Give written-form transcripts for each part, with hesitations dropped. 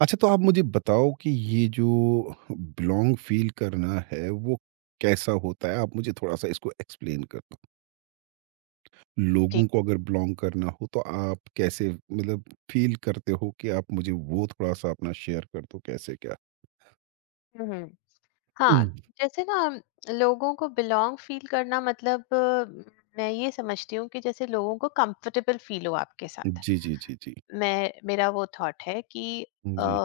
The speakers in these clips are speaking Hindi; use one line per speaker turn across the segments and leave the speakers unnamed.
अच्छा, तो आप मुझे बताओ कि ये जो बिलोंग फील करना है वो कैसा होता है? आप मुझे थोड़ा-सा इसको एक्सप्लेन कर दो।
जी।
लोगों को अगर बिलोंग करना हो तो आप कैसे मतलब फील करते हो कि आप मुझे वो थोड़ा-सा अपना शेयर कर दो, कैसे क्या?
हम्म। हाँ।
हुँ।
जैसे ना लोगों को बिलोंग फील करना मतलब मैं ये समझती हूँ कि जैसे लोगों को कंफर्टेबल फील हो आपके साथ।
जी, जी, जी, जी।
मैं मेरा वो थॉट है कि
जी।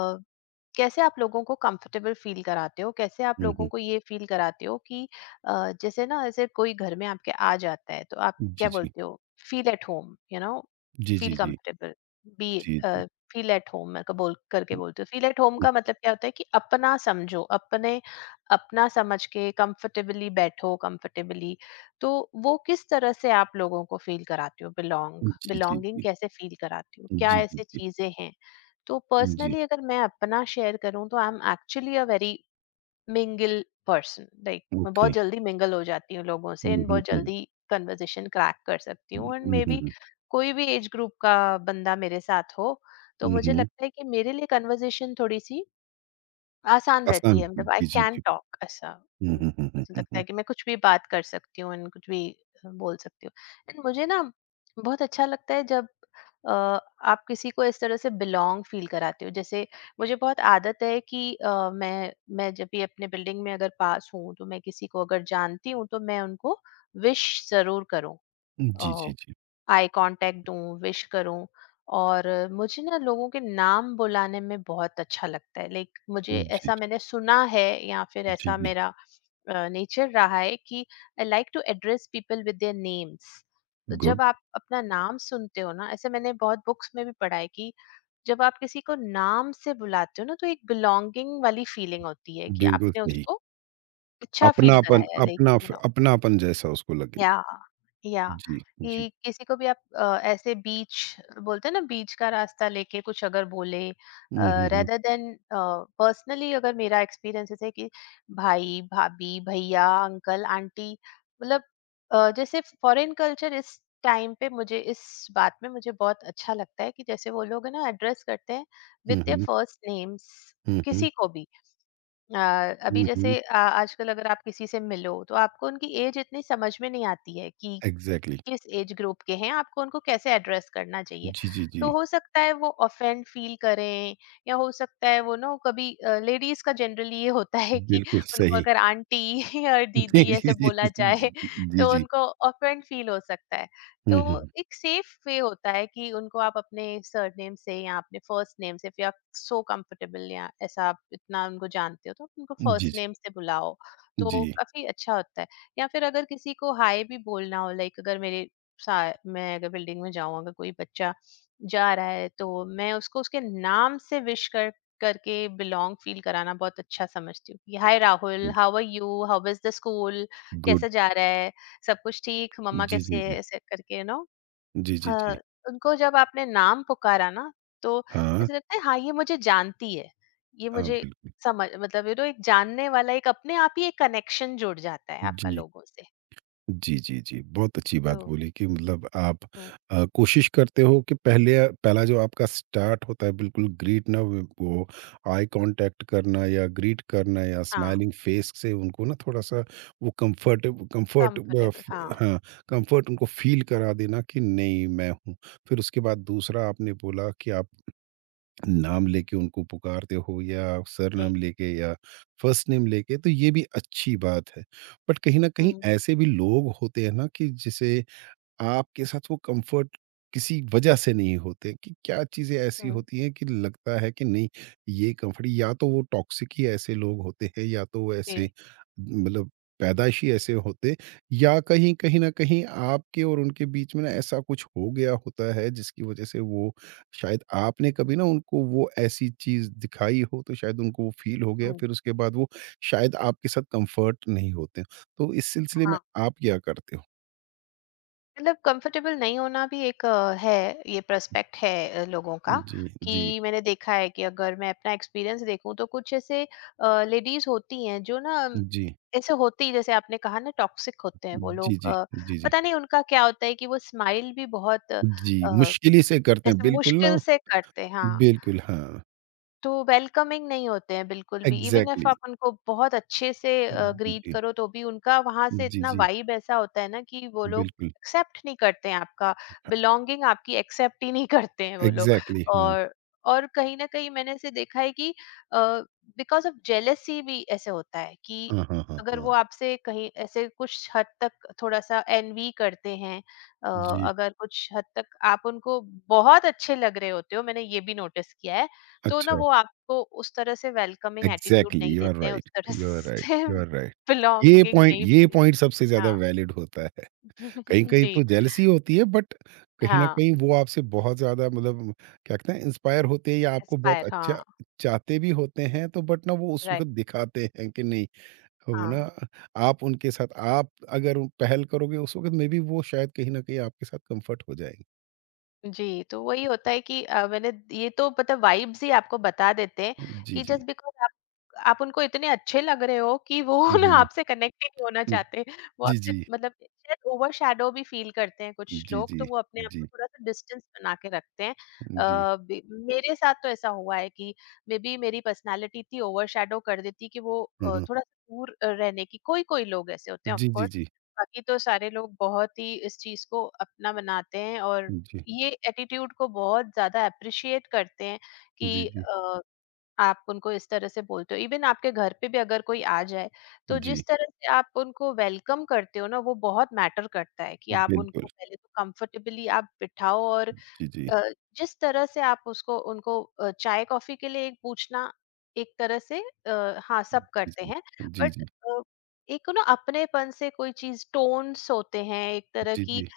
कैसे आप लोगों को कंफर्टेबल फील कराते हो? कैसे आप
हुँ,
लोगों
हुँ।
को ये फील कराते हो कि जैसे ना ऐसे कोई घर में आपके आ जाता है तो आप
जी,
क्या
जी।
बोलते हो? Feel at home, you know,
जी, जी,
फील
जी।
कंफर्टेबल, बी
जी, जी।
अ, फील एट होम मैं क बोल करके बोलते हो। फील एट होम
हुँ,
का मतलब क्या होता है कि अपना समझो, अपने अपना समझ के कंफर्टेबली बैठो, कंफर्टेबली। तो वो किस तरह से आप लोगों को फील कराते हो बिलॉन्ग?
हुँ। जी, जी,
बिलॉन्गिंग
जी।
कैसे फील कराते हो? क्या
जी, जी,
ऐसी
जी।
चीज़ें हैं? तो
जी।
पर्सनली अगर मैं अपना शेयर करूं तो I am actually a very mingle person like मैं
ओके।
बहुत जल्दी मिंगल हो जाती हूँ लोगों से
हुँ,
एंड
हुँ,
बहुत
हुँ।
जल्दी कन्वर्जेशन क्रैक कर सकती
हुँ,
हूँ एंड
हुँ,
मे बी
हुँ।
कोई भी एज ग्रुप का बंदा मेरे साथ हो तो
हुँ,
मुझे
हुँ।
लगता है कि मेरे लिए कन्वर्जेशन थोड़ी सी आसान रहती
आसान।
है मतलब आई
जी, जी,
कैन
जी।
टॉक ऐसा
हुँ,
मु-
हुँ, हुँ, हुँ,
मुझे
हुँ,
लगता
हुँ।
है कि मैं कुछ भी बात कर सकती हूँ and कुछ भी बोल सकती हूँ। And मुझे ना बहुत अच्छा लगता है जब अ, आप किसी को इस तरह से बिलोंग फील कराते हो। जैसे मुझे बहुत आदत है कि मैं जब भी अपने बिल्डिंग में अगर पास हूँ तो मैं किसी को अगर जानती हूँ तो मैं उनको विश जरूर करूँ,
जी, जी, जी।
आई कांटेक्ट दूं, विश करूं। और मुझे ना लोगों के नाम बुलाने में बहुत अच्छा लगता है। लाइक मुझे
जी,
ऐसा मैंने सुना है या फिर
जी,
ऐसा
जी।
मेरा नेचर रहा है कि I like to address people with their names.
Good,
जब आप अपना नाम सुनते हो ना, ऐसे मैंने बहुत बुक्स में भी पढ़ा है कि जब आप किसी को नाम से बुलाते हो ना, तो एक बिलॉन्गिंग वाली फीलिंग होती है कि
बिल्कुल
आपने
सही।
उसको अच्छा फील
अपनापन
कराया लाइक
अपना
यू
फ
नो,
अपनापन जैसा उसको लगे।
या या
जी, जी।
कि किसी को भी आप ऐसे बीच बोलते हैं ना बीच का रास्ता लेके कुछ अगर बोले
हुँ, हुँ, हुँ।
रेदर देन पर्सनली अगर मेरा एक्सपीरियंस है कि भाई भाभी भैया अंकल आंटी मतलब जैसे फॉरेन कल्चर इस टाइम पे मुझे इस बात में मुझे बहुत अच्छा लगता है कि जैसे वो लोग है ना एड्रेस करते हैं विद
हुँ,
देयर
हुँ।
फर्स्ट नेम्स
हुँ, हुँ।
किसी को भी अ, अभी
हुँ, हुँ।
जैसे आजकल अगर आप किसी से मिलो तो आपको उनकी एज इतनी समझ में नहीं आती है कि
एग्ज़ैक्टली।
किस एज ग्रुप के हैं, आपको उनको कैसे एड्रेस करना चाहिए।
जी, जी,
तो
जी।
हो सकता है वो ऑफेंड फील करें या हो सकता है वो ना कभी लेडीज़ का जनरली ये होता है कि
बिल्कुल
उनको
सही।
अगर आंटी या
जी,
दीदी ऐसे
जी, जी,
बोला
जी,
जाए
जी,
तो
जी।
उनको ऑफेंड फील हो सकता है। तो
हुँ, हुँ।
एक सेफ वे होता है कि उनको आप अपने सरनेम से या अपने फर्स्ट नेम से, फिर आप सो कंफर्टेबल या ऐसा आप इतना उनको जानते हो तो आप उनको
जी,
फर्स्ट
जी,
नेम से बुलाओ, तो
जी।
काफ़ी अच्छा होता है। या फिर अगर किसी को हाय भी बोलना हो लाइक अगर मेरे मैं अगर बिल्डिंग में जाऊं अगर कोई बच्चा जा रहा है तो मैं उसको उसके नाम से विश कर करके बिलोंग फील कराना बहुत अच्छा समझती हूँ कि hi Rahul how are you how is the school,
good.
कैसा जा रहा है, सब कुछ ठीक, मम्मा
जी,
कैसे
जी,
है,
जी।
ऐसे करके यू नो
जी, जी, जी।
उनको जब आपने नाम पुकारा ना तो
हाँ,
ऐसे लगता है हाँ ये मुझे जानती है, ये
हाँ,
मुझे
बिल्कुल।
समझ मतलब यू नो एक जानने वाला एक अपने आप ही एक कनेक्शन जुड़ जाता है आपका
जी।
लोगों से।
जी, जी, जी। बहुत अच्छी बात
तो
बोली कि मतलब आप
हुँ,
कोशिश करते हो कि पहले पहला जो आपका स्टार्ट होता है, बिल्कुल ग्रीट ना, व वो आई कॉन्टैक्ट करना या ग्रीट करना या
हाँ,
स्माइलिंग फ़ेस से उनको ना थोड़ा-सा वो कम्फ़र्ट, कम्फ़र्ट अ,
कम्फ़र्टेबल
फ
हाँ,
हाँ, कम्फ़र्ट उनको फ़ील करा देना कि नहीं, मैं हूँ। फिर उसके बाद दूसरा आपने बोला कि आप नाम लेके उनको पुकारते हो या सरनाम
जी।
लेके या फर्स्ट नेम लेके, तो ये भी अच्छी बात है। बट कहीं ना
हुँ,
कहीं ऐसे भी लोग होते हैं ना कि जिसे आपके साथ वो कंफर्ट किसी वजह से नहीं होते, कि क्या चीज़ें ऐसी
हुँ,
होती हैं कि लगता है कि नहीं, ये कंफर्ट। या तो वो टॉक्सिक ही ऐसे लोग होते हैं, या तो वो
जी,
ऐसे मतलब पैदाइश ही ऐसे होते, या कहीं कहीं ना कहीं आपके और उनके बीच में ना ऐसा कुछ हो गया होता है जिसकी वजह से वो, शायद आपने कभी ना उनको वो ऐसी चीज़ दिखाई हो तो शायद उनको वो फील हो गया।
हुँ,
फिर उसके बाद वो शायद आपके साथ कंफर्ट नहीं होते। तो इस सिलसिले में
हाँ,
आप क्या करते हो?
मतलब कम्फ़र्टेबल नहीं होना भी एक है, ये पर्सपेक्ट है लोगों का
जी, जी,
कि मैंने देखा है कि अगर मैं अपना एक्सपीरियंस देखूँ तो कुछ ऐसे लेडीज़ होती हैं जो ना
जी।
ऐसे होती हैं जैसे आपने कहा ना टॉक्सिक होते हैं वो
जी,
लोग।
जी। जी, जी।
पता नहीं उनका क्या होता है कि वो स्माइल भी बहुत
जी, मुश्किल ही से करते हैं,
जैसे
बिल्कुल
मुश्किल
ना।
से करते हैं हाँ,
बिल्कुल, हाँ।
तो वेलकमिंग नहीं होते हैं बिल्कुल भी, इवन इफ
एग्ज़ैक्टली।
आप उनको बहुत अच्छे से
जी,
ग्रीट
जी।
करो तो भी उनका वहां से
जी,
इतना
जी,
वाइब ऐसा होता है ना कि वो लोग
बिल्कुल।
एक्सेप्ट नहीं करते हैं आपका, बिलोंगिंग आपकी एक्सेप्ट ही नहीं करते हैं वो लोग।
एग्ज़ैक्टली, हाँ।
और और कहीं ना कहीं मैंने ऐसे देखा है कि बिकॉज ऑफ जेलेसी भी ऐसे होता है कि
हाँ, हाँ, हाँ,
अगर वो
हाँ।
आपसे कहीं ऐसे कुछ हद तक थोड़ा सा एनवी करते हैं, अ,
जी,
अगर कुछ हद तक आप उनको बहुत अच्छे लग रहे होते हो मैंने ये भी नोटिस किया है तो ना
अच्छा।
वो आपको उस तरह से वेलकमिंग एटीट्यूड
एग्ज़ैक्टली,
नहीं
यू आर
देते हैं, उस
राइट,
तरह
यू आर राइट,
से
यू आर राइट। ये
बिलॉन्गिंग
पॉइंट,
नहीं
ये
फील।
पॉइंट सबसे ज़्यादा
हाँ।
वैलिड होता है। कहीं-कहीं
जी,
तो जेलसी होती है, बट कहीं न
हाँ,
कहीं वो आपसे बहुत ज़्यादा, मतलब क्या कहते हैं, इंस्पायर होते हैं, या आपको बहुत
एस्पायर
अच्छा
हाँ,
चाहते भी होते हैं, तो बट ना वो उस
राइट,
वक़्त दिखाते हैं कि नहीं हो
हाँ।
ना, आप उनके साथ आप अगर पहल करोगे उस वक़्त में भी, वो शायद कहीं न कहीं आपके साथ कम्फ़र्ट हो जाएँगे।
जी, तो वही होता है कि मैंने ये तो मतलब वाइब्स ही आपको बता देते हैं
जी,
कि
जी।
जस्ट बिकॉज़ आप उनको इतने अच्छे लग रहे हो कि वो
हुँ,
ना
हुँ।
आपसे कनेक्ट ही नहीं होना
हुँ,
चाहते। वो
जी,
आपसे
जी।
मतलब शायद ओवरशैडो भी फ़ील करते हैं कुछ
जी,
लोग,
जी।
तो वो अपने आप
जी,
को थोड़ा-सा डिस्टेंस बना के रखते हैं।
जी।
अ, बे मेरे साथ तो ऐसा हुआ है कि मेबी मेरी पर्सनैलिटी इतनी ओवरशैडो कर देती कि वो
हुँ, हुँ।
थोड़ा-सा दूर रहने की कोई-कोई लोग ऐसे होते हैं ऑफ
जी, जी,
कोर्स,
जी।
बाकी तो सारे लोग बहुत ही इस चीज़ को अपना बनाते हैं और
जी,
ये एटीट्यूड को बहुत ज़्यादा एप्रिशिएट करते हैं
जी,
कि
जी।
आप उनको इस तरह से बोलते हो। इवन आपके घर पे भी अगर कोई आ जाए, तो
जी,
जिस तरह से आप उनको वेलकम करते हो ना, वो बहुत मैटर करता है कि आप
बिल्कुल।
उनको पहले तो कम्फर्टेबली आप बिठाओ और
जी, जी।
अ, जिस तरह से आप उसको उनको चाय कॉफी के लिए एक पूछना एक तरह से हाँ सब
जी,
करते
जी।
हैं
जी,
बट
जी।
एक ना अपनेपन से कोई चीज टोन्स होते हैं एक तरह
जी,
की,
जी।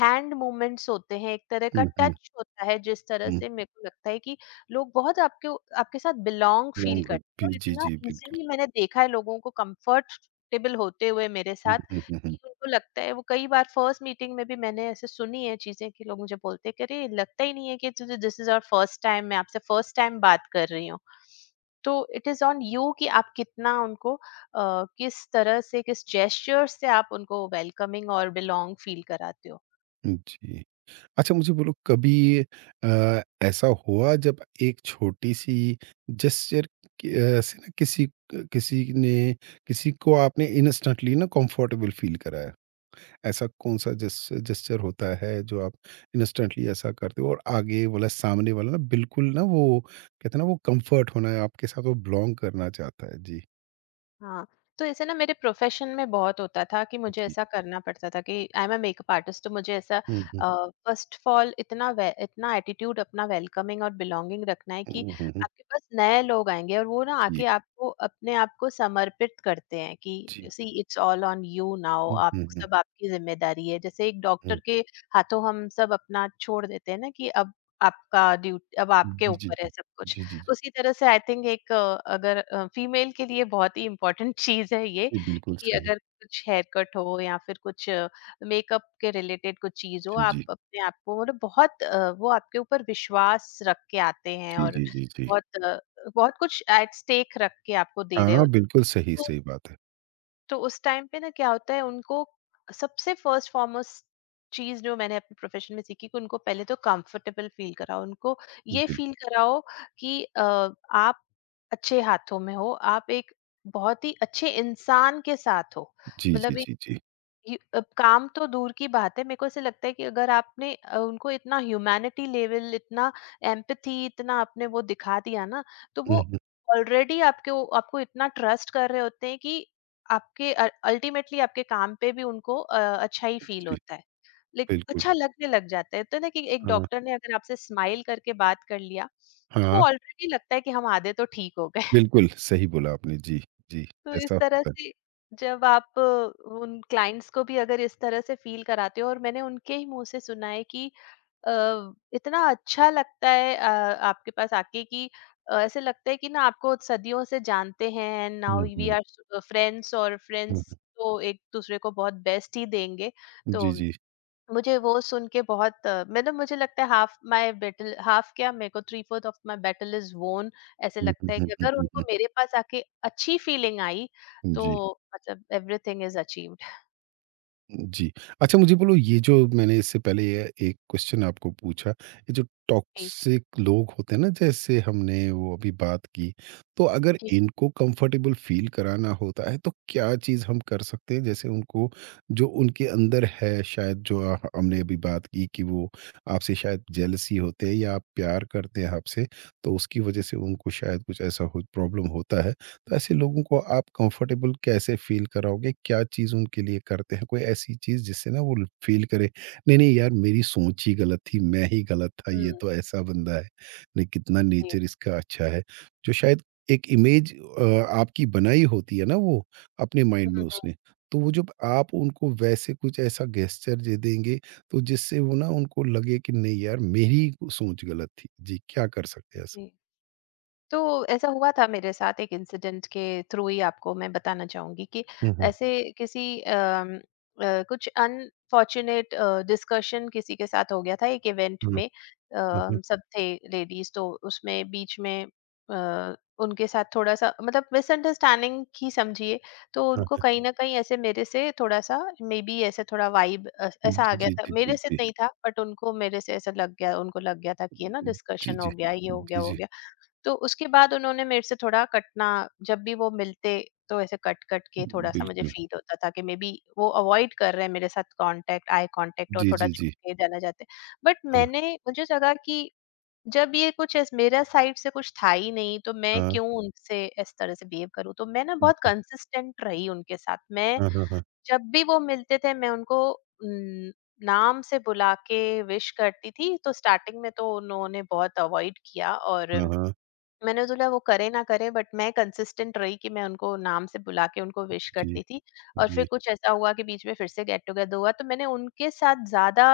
हैंड मूवमेंट्स होते हैं एक तरह का
हुँ, हुँ,
टच होता है जिस तरह
हुँ।
से मेरे को लगता है कि लोग बहुत आपके आपके साथ बिलोंग फील
लॉन्ग
करते
होती,
हैं
जी,
और
जी,
इतना
जी, बिल्कुल।
इजीली मैंने देखा है लोगों को कंफर्टेबल होते हुए मेरे
हुँ,
साथ
हुँ, हुँ, हुँ।
कि उनको लगता है वो कई बार फर्स्ट मीटिंग में भी मैंने ऐसे सुनी है चीजें कि लोग मुझे बोलते हैं कि अरे लगता ही नहीं है कि this is our first time, मैं आपसे फर्स्ट टाइम बात कर रही हूँ। तो इट इज ऑन यू कि आप कितना उनको किस तरह से किस जेस्चर से आप उनको वेलकमिंग और बिलोंग फील कराते हो।
जी। अच्छा, मुझे बोलो कभी अ, ऐसा हुआ जब एक छोटी-सी जेस्चर कि, से ना किसी, क किसी ने किसी को आपने इंस्टेंटली ना कंफर्टेबल फ़ील कराया? ऐसा कौन-सा जेस्चर होता है जो आप इंस्टेंटली ऐसा करते हो और आगे वाला, सामने वाला ना बिल्कुल ना, वो कहते हैं ना, वो कंफर्ट होना है आपके साथ, वो बिलॉन्ग करना चाहता है? जी।
हाँ, तो ऐसे ना मेरे प्रोफ़ेशन में बहुत होता था कि मुझे
जी।
ऐसा करना पड़ता था कि I am a makeup artist तो मुझे ऐसा
हुँ, हुँ।
फ़र्स्ट ऑफ़ ऑल इतना वे इतना एटीट्यूड अपना वेलकमिंग और बिलॉन्गिंग रखना है कि
हुँ, हुँ, हुँ।
आपके पास नए लोग आएँगे और वो ना
जी,
आके आपको अपने आप को समर्पित करते हैं
जी।
कि see it's all on you now,
हुँ,
आप
हुँ, हुँ,
सब आपकी ज़िम्मेदारी है। जैसे एक
हुँ।
डॉक्टर के हाथों हम सब अपना छोड़ देते हैं ना कि अब आपका ड्यू अब आपके
जी, जी,
ऊपर है
जी।
सब कुछ।
जी, जी, जी।
उसी तरह से आई थिंक एक अगर अगर फीमेल के लिए बहुत ही इम्पोर्टेंट चीज़ है ये
जी, बिल्कुल
कि
सही।
अगर कुछ हेयर कट हो या फिर कुछ मेकअप के रिलेटेड कुछ चीज़ हो,
जी,
आप
जी।
अपने आप को मतलब बहुत वो आपके ऊपर विश्वास रख के आते हैं
जी,
और
जी, जी, जी।
बहुत बहुत कुछ एट स्टेक रख के आपको दे रहे
हाँ,
हो।
बिल्कुल सही,
तो
सही बात है।
तो उस टाइम पे ना क्या होता है उनको सबसे फर्स्ट फॉरमोस्ट चीज जो मैंने अपने प्रोफेशन में सीखी कि उनको पहले तो कंफर्टेबल फील कराओ, उनको ये
बिल्कुल,
फील कराओ कि आप अच्छे हाथों में हो, आप एक बहुत ही अच्छे इंसान के साथ हो,
जी, जी,
मतलब एक
जी, जी।
यू अब काम तो दूर की बात है। मेरे को ऐसे लगता है कि अगर आपने उनको इतना ह्यूमैनिटी लेवल, इतना एम्पैथी, इतना आपने वो दिखा दिया ना तो
हुँ,
वो
हुँ,
ऑलरेडी आपको इतना ट्रस्ट कर रहे होते हैं कि आपके अल्टीमेटली आपके काम पे भी उनको अच्छा ही फील
जी,
होता है लाइक
बिल्कुल।
अच्छा लगने लग जाता है। तो ना कि एक
हाँ,
डॉक्टर ने अगर आपसे स्माइल करके बात कर लिया तो वो
हाँ,
ऑलरेडी लगता है कि हम आधे तो ठीक हो गए।
बिल्कुल सही बोला आपने। जी, जी,
तो इस
ऐसा
तरह
होता है।
से जब आप उन क्लाइंट्स को भी अगर इस तरह से फील कराते हो और मैंने उनके ही मुंह से सुना है कि अ, इतना अच्छा लगता है आपके पास आके कि ऐसे लगता है कि ना आपको सदियों से जानते हैं and now
hmm,
we
hmm,
are friends और
हुँ,
फ्रेंड्स
हुँ।
तो एक दूसरे को बहुत बेस्ट ही देंगे। तो
जी, जी।
मुझे वो सुन के बहुत मतलब मुझे लगता है हाफ माय बैटल, हाफ क्या, मेरे को three fourth of my battle is won. ऐसे
हुँ, हुँ,
लगता है
हुँ,
कि
हुँ,
अगर
हुँ, हुँ।
उनको मेरे पास आके अच्छी फीलिंग आई तो
जी।
मतलब एवरीथिंग इज अचीव्ड।
जी। अच्छा, मुझे बोलो, ये जो मैंने इससे पहले ये एक क्वेश्चन आपको पूछा, ये जो
जी।
टॉक्सिक लोग होते हैं ना, जैसे हमने वो अभी बात की, तो अगर
जी।
इनको कंफर्टेबल फ़ील कराना होता है तो क्या चीज़ हम कर सकते हैं? जैसे उनको जो उनके अंदर है, शायद जो, हमने अभी बात की कि वो आपसे शायद जेलसी होते हैं या आप प्यार करते हैं आपसे, तो उसकी वज़ह से उनको शायद कुछ ऐसा हो, प्रॉब्लम होता है। तो ऐसे लोगों को आप कंफर्टेबल कैसे फील कराओगे? क्या चीज़ उनके लिए करते हैं? कोई ऐसी चीज़ जिससे ना वो ल फील करे, "नहीं, नहीं यार, मेरी सोच ही गलत थी, मैं ही गलत था, ये
हम्म।
तो ऐसा बंदा है। नहीं, कितना
जी।
नेचर इसका अच्छा है।" जो शायद एक इमेज, अ, आपकी बनाई होती है ना, वो अपने माइंड में
हम्म,
उसने, तो वो जब आप उनको वैसे कुछ ऐसा गेस्चर दे देंगे तो जिससे वो ना, उनको लगे कि नहीं यार, मेरी सोच गलत थी। जी, क्या कर सकते हैं ऐसा?
जी। तो ऐसा हुआ था मेरे साथ एक इंसिडेंट के थ्रू ही आपको मैं बताना चाहूंगी कि
हुँ, हुँ।
ऐसे किसी कुछ अनफॉर्चुनेट डिस्कशन किसी के साथ हो गया था एक इवेंट
हुँ,
में
हुँ, हुँ।
हम सब थे लेडीज तो उसमें बीच में उनके साथ थोड़ा सा मतलब मिसअंडरस्टैंडिंग ही समझिए। तो
हाँ।
उनको कहीं ना कहीं ऐसे मेरे से थोड़ा सा मे बी ऐसे थोड़ा वाइब ऐसा आ
जी,
गया
जी,
था।
जी, जी,
मेरे से
जी।
नहीं था बट उनको मेरे से ऐसा लग गया, उनको लग गया था कि है ना
जी,
डिस्कशन हो
जी।
गया ये हो
जी,
गया वो हो
जी।
गया। तो उसके बाद उन्होंने मेरे से थोड़ा कटना, जब भी वो मिलते तो ऐसे कट कट के थोड़ा-सा मुझे
बिल्कुल।
फील होता था कि मे बी वो अवॉइड कर रहे हैं मेरे साथ कॉन्टैक्ट, आई कॉन्टैक्ट, और
जी,
थोड़ा
जी,
चुप
जी।
के जाना चाहते हैं। बट
हाँ,
मैंने मुझे लगा कि जब ये कुछ ऐस मेरा साइड से कुछ था ही नहीं तो मैं
हाँ,
क्यों उनसे इस तरह से बिहेव करूँ? तो मैं ना बहुत
जी।
कंसिस्टेंट रही उनके साथ। मैं
हाँ, हाँ, हाँ।
जब भी वो मिलते थे मैं उनको नाम से बुला के विश करती थी। तो स्टार्टिंग में तो उन्होंने बहुत अवॉइड किया और
हाँ, हाँ।
मैंने बोला वो करे ना करे बट मैं कंसिस्टेंट रही कि मैं उनको नाम से बुला के उनको विश
जी,
करती थी। और फिर
जी।
कुछ ऐसा हुआ कि बीच में फिर से गेट टुगेदर हुआ तो मैंने उनके साथ ज्यादा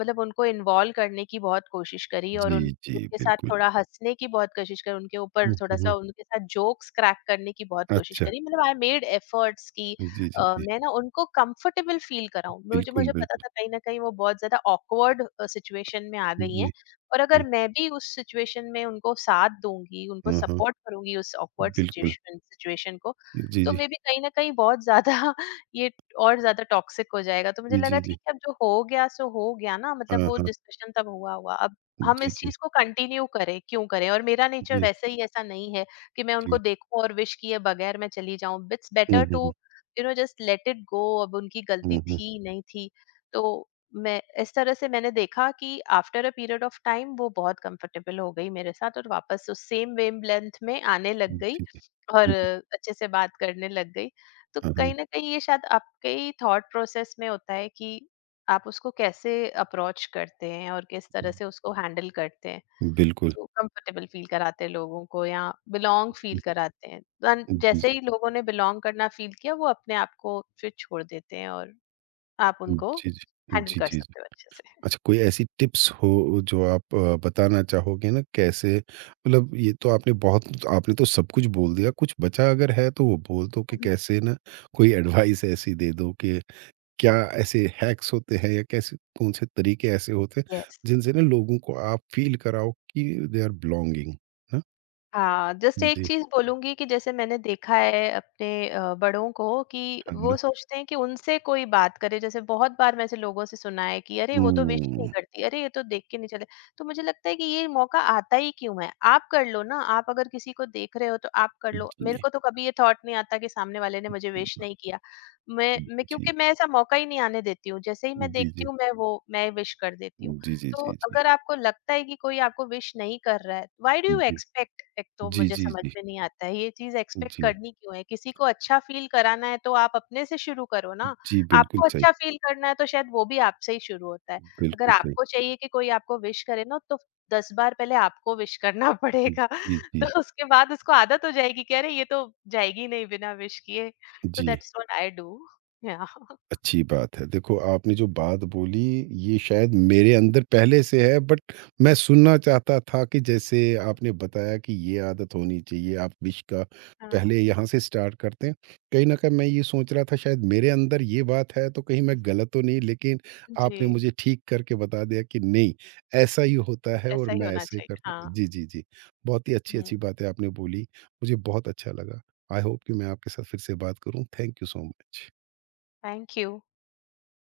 मतलब उनको इन्वॉल्व करने की बहुत कोशिश करी और
जी,
उन
जी,
उनके साथ
बिल्कुल।
थोड़ा हंसने की बहुत कोशिश करी, उनके ऊपर
हुँ,
थोड़ा
हुँ,
सा
हुँ।
उनके साथ जोक्स क्रैक करने की बहुत कोशिश
अच्छा।
करी। मतलब आई मेड एफर्ट्स कि
जी, जी, जी।
मैं ना उनको कंफर्टेबल फील कराऊं। मुझे
बिल्कुल,
मुझे पता
बिल्कुल।
था कहीं ना कहीं वो बहुत ज्यादा ऑकवर्ड सिचुएशन में आ गई
जी,
हैं। और अगर
जी।
मैं भी उस सिचुएशन में उनको साथ दूंगी, उनको
हाँ, हाँ।
सपोर्ट करूंगी उस ऑकवर्ड
बिल्कुल।
सिचुएशन सिचुएशन को,
जी,
तो
जी।
मे बी कहीं न कहीं बहुत ज़्यादा ये और ज़्यादा टॉक्सिक हो जाएगा। तो मुझे
जी,
लगा
जी,
ठीक
जी।
है, अब जो हो गया सो हो गया ना, मतलब
हाँ,
वो
हाँ।
डिस्कशन तब हुआ हुआ। अब हम
जी,
इस
जी।
चीज़ को कंटिन्यू करें, क्यों करें? और मेरा नेचर
जी,
वैसे ही ऐसा नहीं है कि मैं
जी।
उनको देखूँ और विश किए बगैर मैं चली जाऊँ। It's
hmm,
better
hmm, hmm.
To you know just let it go, अब उनकी गलती
हुँ, हुँ।
थी, नहीं थी। तो मैं इस तरह से, मैंने देखा कि after a period of time वो बहुत कंफर्टेबल हो गई मेरे साथ और वापस उस सेम वेवलेंथ में आने लग गई
जी, जी।
और
जी, जी।
अच्छे से बात करने लग गई। तो
हाँ, हाँ।
कहीं न कहीं ये शायद आपके ही थॉट प्रोसेस में होता है कि आप उसको कैसे अप्रोच करते हैं और किस तरह से उसको हैंडल करते हैं।
बिल्कुल।
तो कंफर्टेबल फील कराते हैं लोगों को या बिलॉन्ग फील
जी,
कराते हैं। And
जी, जी।
जैसे ही लोगों ने बिलॉन्ग करना फील किया वो अपने आप को फिर छोड़ देते हैं और आप उनको
जी, जी।
हैंडल
जी,
कर
जी।
सकते हो अच्छे से।
अच्छा, कोई ऐसी टिप्स हो जो आप बताना चाहोगे ना, कैसे, मतलब ये तो आपने बहुत, आपने तो सब कुछ बोल दिया, कुछ बचा अगर है तो
हुँ।
वो बोल दो कि
हुँ।
कैसे ना, कोई एडवाइस ऐसी दे दो कि क्या ऐसे हैक्स होते हैं, या कैसे, कौन से तरीके ऐसे होते हैं,
यस।
जिनसे ना लोगों को आप फ़ील कराओ कि दे आर बिलॉन्गिंग ना?
हाँ, जस्ट एक
जी,
चीज़ बोलूँगी कि जैसे मैंने देखा है अपने बड़ों को कि
है
वो
ना?
सोचते हैं कि उनसे कोई बात करे। जैसे बहुत बार मैं ऐसे लोगों से सुना है कि अरे, वो तो विश ही नहीं
हुँ,
करती, अरे, ये तो देख के नहीं चले। तो मुझे लगता है कि ये मौका आता ही क्यों है? आप कर लो ना, आप अगर किसी को देख रहे हो तो आप कर लो। मेरे
जी,
को तो कभी ये थॉट नहीं आता कि सामने वाले ने मुझे
जी,
विश नहीं किया। मैं क्योंकि
जी,
मैं ऐसा मौका ही नहीं आने देती हूँ, जैसे ही मैं देखती
जी,
हूँ मैं विश कर देती हूँ।
जी, जी, जी,
तो
जी, जी, जी,
अगर आपको लगता है कि कोई आपको विश नहीं कर रहा है, व्हाई डू यू एक्सपेक्ट? एक तो
जी,
मुझे समझ
जी,
में नहीं आता है ये चीज एक्सपेक्ट
जी,
करनी क्यों है। किसी को अच्छा फील कराना है तो आप अपने से शुरू करो ना।
जी, बिल्कुल
आपको
सही,
अच्छा फील करना है तो शायद वो भी आपसे ही शुरू होता है। अगर
बिल्कुल सही।
आपको चाहिए कि कोई आपको विश करे ना तो 10 बार पहले आपको विश करना पड़ेगा।
जी, जी।
तो उसके बाद उसको आदत हो जाएगी कि अरे ये तो जाएगी नहीं बिना विश किए। तो
जी।
दैट्स व्हाट आई डू या
अच्छी बात है। देखो, आपने जो बात बोली, ये शायद मेरे अंदर पहले से है, बट मैं सुनना चाहता था कि जैसे आपने बताया कि ये आदत होनी चाहिए, आप विश का
हाँ।
पहले यहाँ से स्टार्ट करते हैं। कहीं न कहीं मैं ये सोच रहा था, शायद मेरे अंदर ये बात है तो कहीं मैं गलत तो नहीं, लेकिन
जी।
आपने मुझे ठीक करके बता दिया कि नहीं, ऐसा ही होता है और
ऐसा ही
मैं
होना
ऐसे ही
चाहिए
करता हूँ।
हाँ।
जी, जी, जी। बहुत ही अच्छी-अच्छी
हम्म।
बातें आपने बोली, मुझे बहुत अच्छा लगा। आई होप कि मैं आपके साथ फिर से बात करूँ। Thank you so much.
Thank you.